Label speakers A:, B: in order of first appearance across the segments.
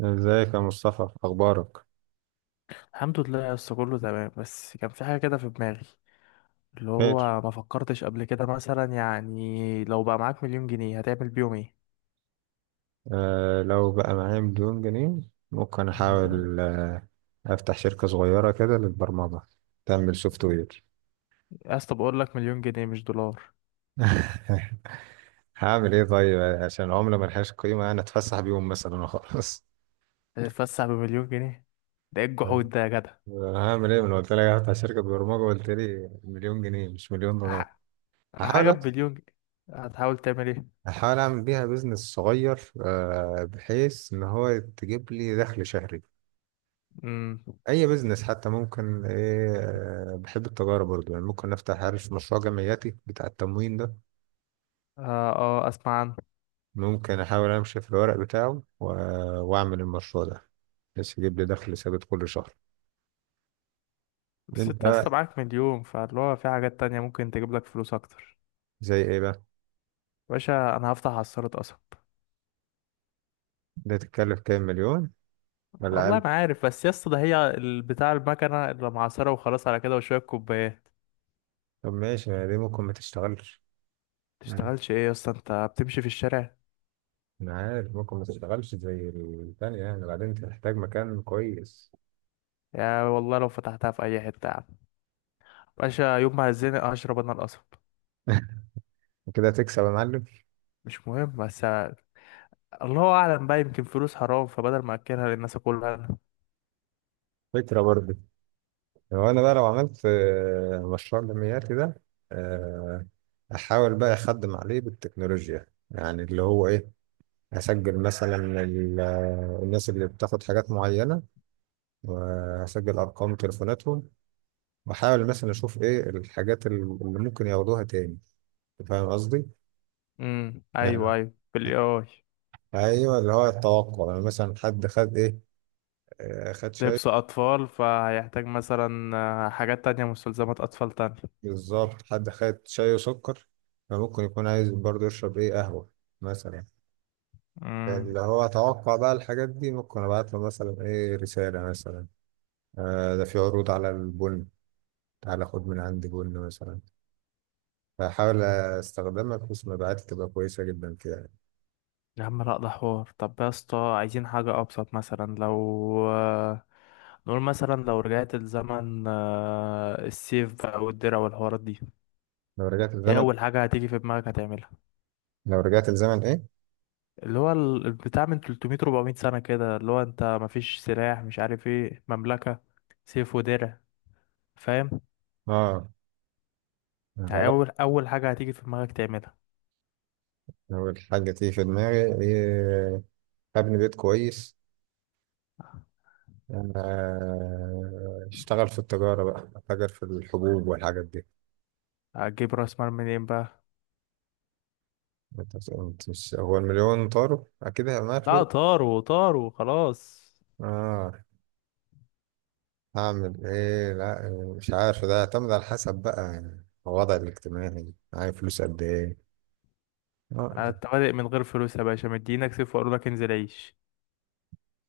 A: ازيك يا مصطفى، اخبارك؟
B: الحمد لله يا اسطى، كله تمام. بس كان في حاجه كده في دماغي اللي
A: خير.
B: هو ما فكرتش قبل كده، مثلا يعني لو بقى معاك مليون جنيه هتعمل بيهم ايه؟
A: آه، لو بقى معايا مليون جنيه ممكن
B: مم.
A: احاول افتح شركة صغيرة كده للبرمجة. تعمل سوفت وير.
B: يا اسطى بقول لك مليون جنيه مش دولار.
A: هعمل ايه طيب؟ عشان العملة ملهاش قيمة انا اتفسح بيهم مثلا وخلاص.
B: هتتفسح بمليون جنيه؟ ده ايه الجحود ده يا جدع؟
A: هعمل ايه؟ من قلت لك هفتح شركة برمجة قلت لي مليون جنيه مش مليون دولار.
B: ح-
A: هحاول.
B: حاجه بمليون جنيه، هتحاول تعمل ايه؟
A: هحاول اعمل بيها بيزنس صغير، بحيث ان هو تجيب لي دخل شهري.
B: امم
A: اي بزنس حتى، ممكن ايه، بحب التجاره برضو، يعني ممكن افتح، عارف، مشروع جمعياتي بتاع التموين ده.
B: اه اه اسمع عنه.
A: ممكن احاول امشي في الورق بتاعه واعمل المشروع ده، بس يجيب لي دخل ثابت كل شهر.
B: بس
A: انت
B: انت يا اسطى
A: بقى؟
B: معاك مليون، فاللي هو في حاجات تانية ممكن تجيب لك فلوس اكتر.
A: زي ايه بقى؟
B: باشا انا هفتح عصارة قصب.
A: ده تتكلف كام مليون؟ ولا
B: والله
A: اقل؟
B: ما عارف، بس يا اسطى ده هي بتاع المكنه اللي معصره وخلاص على كده وشويه كوبايات.
A: طب ماشي، ما دي ممكن ما تشتغلش. مم.
B: تشتغلش ايه يا اسطى؟ انت بتمشي في الشارع.
A: انا عارف ممكن ما تشتغلش زي الثانيه، يعني بعدين تحتاج مكان كويس.
B: يا والله لو فتحتها في اي حته يا عم باشا، يوم ما هزني اشرب انا القصب.
A: وكده هتكسب يا معلم.
B: مش مهم بس. الله اعلم بقى، يمكن فلوس حرام، فبدل ما اكلها للناس اكلها انا.
A: فكره برضو. هو انا بقى لو عملت مشروع جمعياتي ده، آه، احاول بقى اخدم عليه بالتكنولوجيا، يعني اللي هو ايه. هسجل مثلا الناس اللي بتاخد حاجات معينة، وهسجل ارقام تليفوناتهم، واحاول مثلا اشوف ايه الحاجات اللي ممكن ياخدوها تاني. فاهم قصدي؟
B: ايوه
A: يعني
B: ايوه بالاي اي.
A: ايوه، اللي هو التوقع. يعني مثلا حد خد ايه، خد شاي.
B: لبس اطفال فهيحتاج مثلا حاجات تانية، مستلزمات اطفال تانية.
A: بالظبط، حد خد شاي وسكر، فممكن يكون عايز برضه يشرب ايه، قهوة مثلا.
B: امم
A: اللي هو اتوقع بقى الحاجات دي، ممكن ابعت له مثلا ايه، رسالة مثلا. ده في عروض على البن، تعالى خد من عندي بن مثلا. فاحاول استخدمها بحيث مبيعاتي تبقى كويسة جدا كده، يعني.
B: يا عم لا، ده حوار. طب يا اسطى عايزين حاجة أبسط، مثلا لو نقول مثلا لو رجعت الزمن السيف بقى والدرع والحوارات دي،
A: لو رجعت
B: ايه
A: الزمن.
B: اول حاجه هتيجي في دماغك هتعملها؟
A: لو رجعت الزمن ايه؟
B: اللي هو البتاع من 300 400 سنه كده، اللي هو انت مفيش سلاح، مش عارف ايه مملكه. سيف ودرع. فاهم؟
A: اه،
B: يعني
A: غلط.
B: اول حاجه هتيجي في دماغك تعملها.
A: لو الحاجة تيجي في دماغي ايه؟ ابني بيت كويس. اشتغل في التجارة بقى، اتاجر في الحبوب والحاجات دي.
B: هتجيب راس مال منين بقى؟
A: انت- انت مش- هو المليون طاروا؟ اكيد هيبقى معايا
B: لا
A: فلوس.
B: طاروا، طاروا خلاص.
A: اه. هعمل ايه؟ لا، مش عارف، ده يعتمد على حسب بقى، يعني الوضع الاجتماعي معايا فلوس قد ايه. اه.
B: انت بادئ من غير فلوس يا باشا، مدينك سيف وقالوا لك انزل عيش.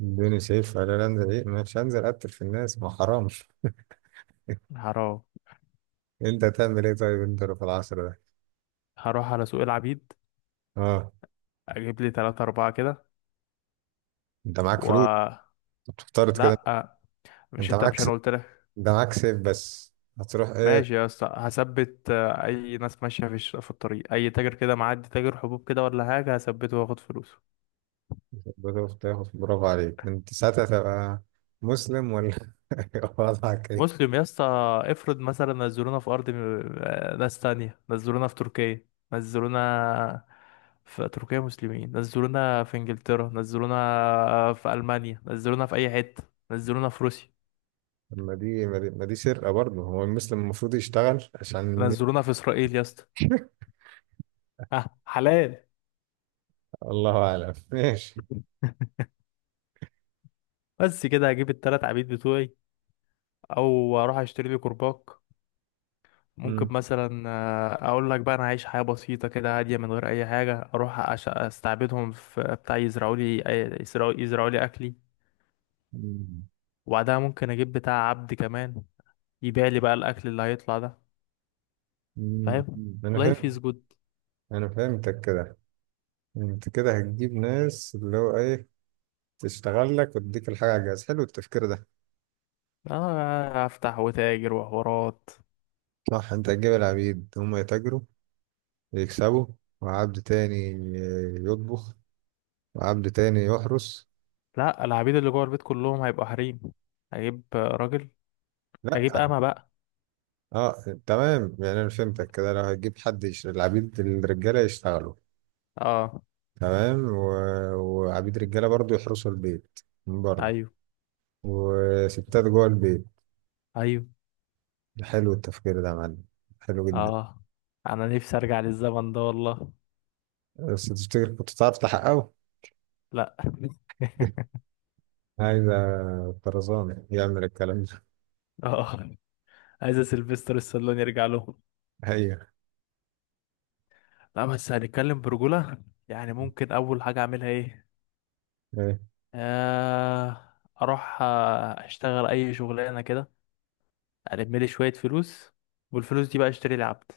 A: الدنيا شايف، انا لا انزل ايه، مش هنزل اقتل في الناس، ما حرامش.
B: حرام.
A: انت هتعمل ايه طيب، انت لو في العصر ده؟
B: هروح على سوق العبيد،
A: اه.
B: اجيب لي 3 4 كده
A: انت معاك
B: و...
A: فلوس؟ بتفترض كده؟
B: لا،
A: انت معاك
B: مش
A: س...
B: انا قلت لك؟
A: انت معاك سيف بس، هتروح ايه؟
B: ماشي يا اسطى، هثبت اي ناس ماشيه في الطريق، اي تاجر كده معدي، تاجر حبوب كده ولا حاجه، هثبته واخد فلوسه.
A: بتروح تاخد، برافو عليك انت ساعتها. تبقى مسلم ولا وضعك ايه؟
B: مسلم يا اسطى. افرض مثلا نزلونا في ارض ناس تانية نزلونا في تركيا، نزلونا في تركيا مسلمين، نزلونا في انجلترا، نزلونا في المانيا، نزلونا في اي حته، نزلونا في روسيا،
A: ما دي ما دي ما دي سرقة برضه، هو المسلم المفروض يشتغل عشان.
B: نزلونا في اسرائيل يا اسطى، ها حلال؟
A: الله اعلم ماشي.
B: بس كده هجيب التلات عبيد بتوعي او اروح اشتري لي كرباج. ممكن
A: مم.
B: مثلا اقول لك بقى انا عايش حياه بسيطه كده هاديه من غير اي حاجه، اروح استعبدهم في بتاع يزرعوا لي يزرعوا لي اكلي.
A: مم.
B: وبعدها ممكن اجيب بتاع عبد كمان يبيع لي بقى الاكل اللي هيطلع ده.
A: مم.
B: فاهم؟
A: انا
B: لايف
A: فهمت.
B: از جود.
A: انا فهمتك كده. انت كده هتجيب ناس اللي هو ايه، تشتغل لك وتديك الحاجه على الجهاز. حلو التفكير ده.
B: اه افتح وتاجر وحوارات.
A: صح، انت هتجيب العبيد هم يتاجروا، يكسبوا، وعبد تاني يطبخ، وعبد تاني يحرس.
B: لا، العبيد اللي جوه البيت كلهم هيبقوا حريم. هجيب راجل،
A: لا.
B: هجيب امه بقى.
A: اه تمام، يعني انا فهمتك كده، لو هتجيب حد العبيد الرجاله يشتغلوا،
B: اه
A: تمام، وعبيد رجاله برضو يحرسوا البيت من بره،
B: ايوه
A: وستات جوه البيت.
B: ايوه
A: حلو التفكير ده يا معلم. حلو جدا.
B: اه. انا نفسي ارجع للزمن ده والله.
A: بس تفتكر كنت تعرف تحققه؟
B: لا.
A: عايز طرزان يعمل الكلام ده.
B: اه عايز سيلفستر السالون يرجع لهم.
A: ايوه.
B: لا بس هنتكلم برجولة، يعني ممكن أول حاجة أعملها إيه؟
A: ايه؟
B: آه أروح أشتغل أي شغلانة كده، ألم لي شوية فلوس. والفلوس دي بقى أشتري لي عبد.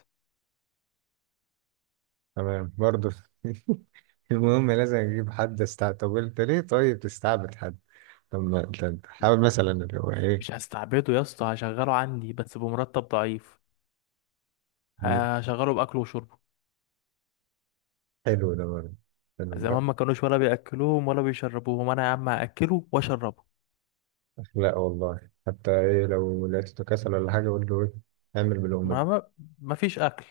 A: تمام برضه. المهم لازم اجيب حد استعبد. طب انت ليه طيب تستعبد حد؟ طب ما أنت- أنت حاول مثلا، اللي هو ايه.
B: مش هستعبده يا اسطى، هشغله عندي بس بمرتب ضعيف.
A: مم.
B: هشغله بأكله وشربه.
A: حلو ده برضه. حلو.
B: زمان ما كانوش ولا بيأكلوهم ولا بيشربوهم، أنا يا عم هأكله وأشربه.
A: اخلاق والله. حتى ايه، لو لقيته كسل ولا حاجه قول له ايه؟ اعمل بالامه.
B: ما ما ما فيش أكل،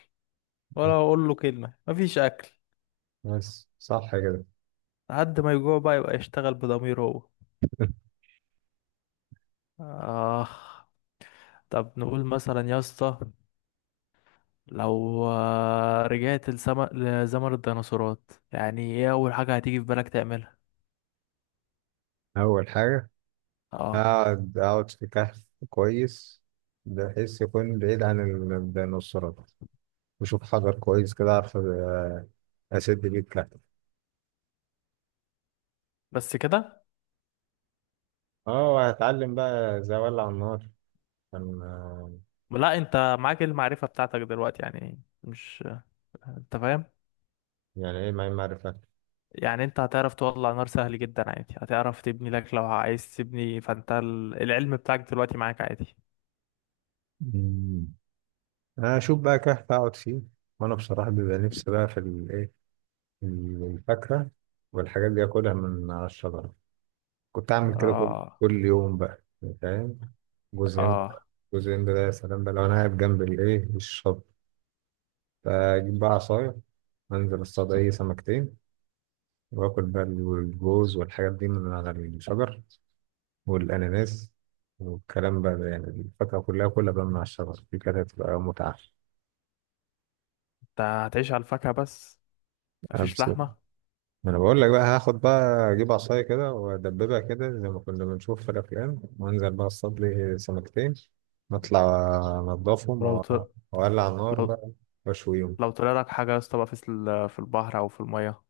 B: ولا أقول له كلمة ما فيش أكل.
A: بس صح كده.
B: لحد ما يجوع بقى يبقى يشتغل بضميره هو. آه طب نقول مثلا يا اسطى، لو رجعت لزمن الديناصورات، يعني ايه اول حاجة هتيجي في بالك تعملها؟
A: اول حاجه،
B: اه
A: أقعد في كهف كويس، بحيث يكون بعيد عن الديناصورات. وأشوف حجر كويس كده أعرف أسد بيه الكهف.
B: بس كده.
A: أه، وهتعلم بقى إزاي أولع النار، عشان
B: لا، انت معاك المعرفة بتاعتك دلوقتي، يعني مش، انت فاهم،
A: يعني إيه، ما معرفة.
B: يعني انت هتعرف تولع نار سهل جدا عادي، هتعرف تبني لك لو عايز تبني، فانت العلم بتاعك دلوقتي معاك عادي.
A: مم. أنا أشوف بقى كهف أقعد فيه. وأنا بصراحة بيبقى نفسي بقى في الإيه، الفاكهة والحاجات دي، أكلها من على الشجرة. كنت أعمل كده كل
B: اه
A: كل يوم بقى. فاهم؟ جوز هند.
B: اه.
A: جوز هند ده يا سلام، بقى لو أنا قاعد جنب الإيه، الشط، فأجيب بقى عصاية، أنزل أصطاد أي سمكتين، وآكل بقى الجوز والحاجات دي من على الشجر، والأناناس، والكلام بقى ده، يعني الفاكهة كلها كلها بقى من على الشجر دي، كانت هتبقى متعة.
B: انت هتعيش على الفاكهة بس؟ مفيش
A: أبس-
B: لحمة؟
A: ما أنا بقول لك بقى هاخد بقى، أجيب عصاية كده وأدببها كده زي ما كنا بنشوف في الأفلام، وأنزل بقى أصطاد لي سمكتين، نطلع أنضفهم
B: ولو ط...
A: وأولع النار
B: لو
A: بقى وأشويهم.
B: لو طلع لك حاجة يا اسطى بقى في في البحر او في المية؟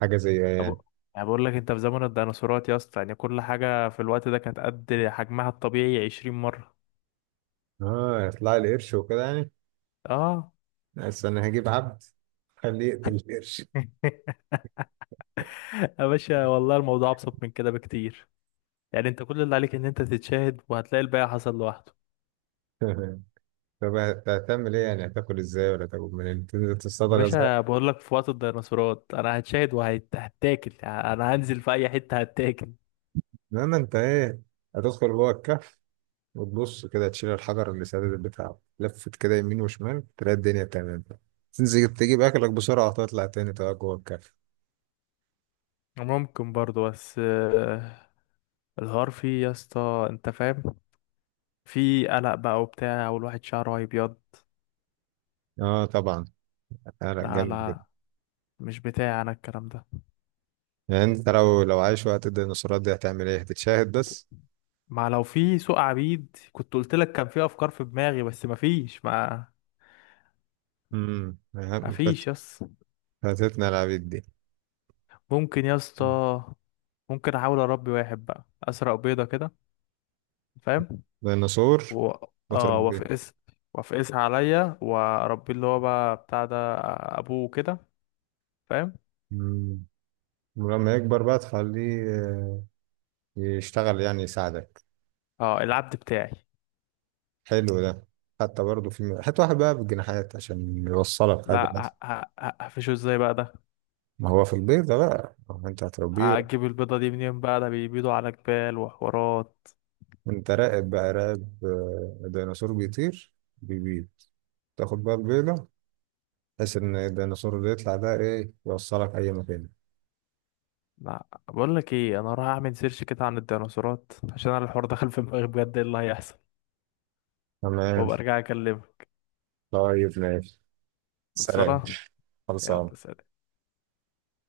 A: حاجة زي
B: أب-
A: يعني؟
B: انا بقول لك انت في زمن الديناصورات يا اسطى، يعني كل حاجه في الوقت ده كانت قد حجمها الطبيعي 20 مره.
A: يطلع لي قرش وكده يعني.
B: اه.
A: بس أنا هجيب عبد خليه يقتل القرش.
B: يا باشا والله الموضوع ابسط من كده بكتير. يعني انت كل اللي عليك ان انت تتشاهد وهتلاقي الباقي حصل لوحده.
A: تمام. طب هتعمل ايه يعني، هتاكل ازاي؟ ولا تاكل منين؟ تنزل تصطاد
B: يا
A: غزال؟
B: باشا بقول لك في وقت الديناصورات انا هتشاهد وهتاكل، انا هنزل في اي حته هتاكل.
A: انما انت ايه، هتدخل جوه الكهف وتبص كده، تشيل الحجر اللي سادد بتاعه، لفت كده يمين وشمال، تلاقي الدنيا تمام. تنزل تجيب اكلك بسرعة وتطلع تاني تقعد جوه الكهف.
B: ممكن برضو بس الحوار فيه يا اسطى، انت فاهم، في قلق بقى وبتاع والواحد شعره هيبيض.
A: اه طبعا، هتعرق
B: لا
A: جامد كده.
B: لا، مش بتاعي انا الكلام ده.
A: يعني انت لو عايش وقت الديناصورات دي هتعمل ايه؟ هتتشاهد بس؟
B: ما لو في سوق عبيد كنت قلت لك كان في افكار في دماغي بس ما فيش، ما
A: امم.
B: ما فيش يس.
A: فاتتنا العبيد دي.
B: ممكن يا اسطى، ممكن احاول اربي واحد بقى، اسرق بيضه كده، فاهم؟
A: ديناصور.
B: و... اه
A: وتربيه.
B: وافقس، وافقسها عليا واربيه اللي هو بقى بتاع ده، ابوه كده، فاهم؟
A: ولما يكبر بقى تخليه يشتغل، يعني يساعدك.
B: اه العبد بتاعي.
A: حلو ده. حتى برضه في حتى واحد بقى بالجناحات، عشان يوصلك حاجة
B: لا
A: بس.
B: هقفشه ازاي بقى ده؟
A: ما هو في البيت ده بقى، ما هو انت هتربيه.
B: هجيب البيضه دي منين بقى؟ ده بيبيضوا على جبال وحوارات.
A: انت راقب بقى راقب. ديناصور بيطير، بيبيض، تاخد بقى البيضة، بحيث ان الديناصور اللي يطلع ده ايه، يوصلك اي مكان.
B: لا، بقول لك ايه، انا هروح اعمل سيرش كده عن الديناصورات، عشان انا الحوار دخل في دماغي بجد ايه اللي هيحصل،
A: تمام
B: وابقى ارجع اكلمه.
A: طيب ماشي. سلام.
B: خلصانه.
A: خلصان.
B: يلا سلام.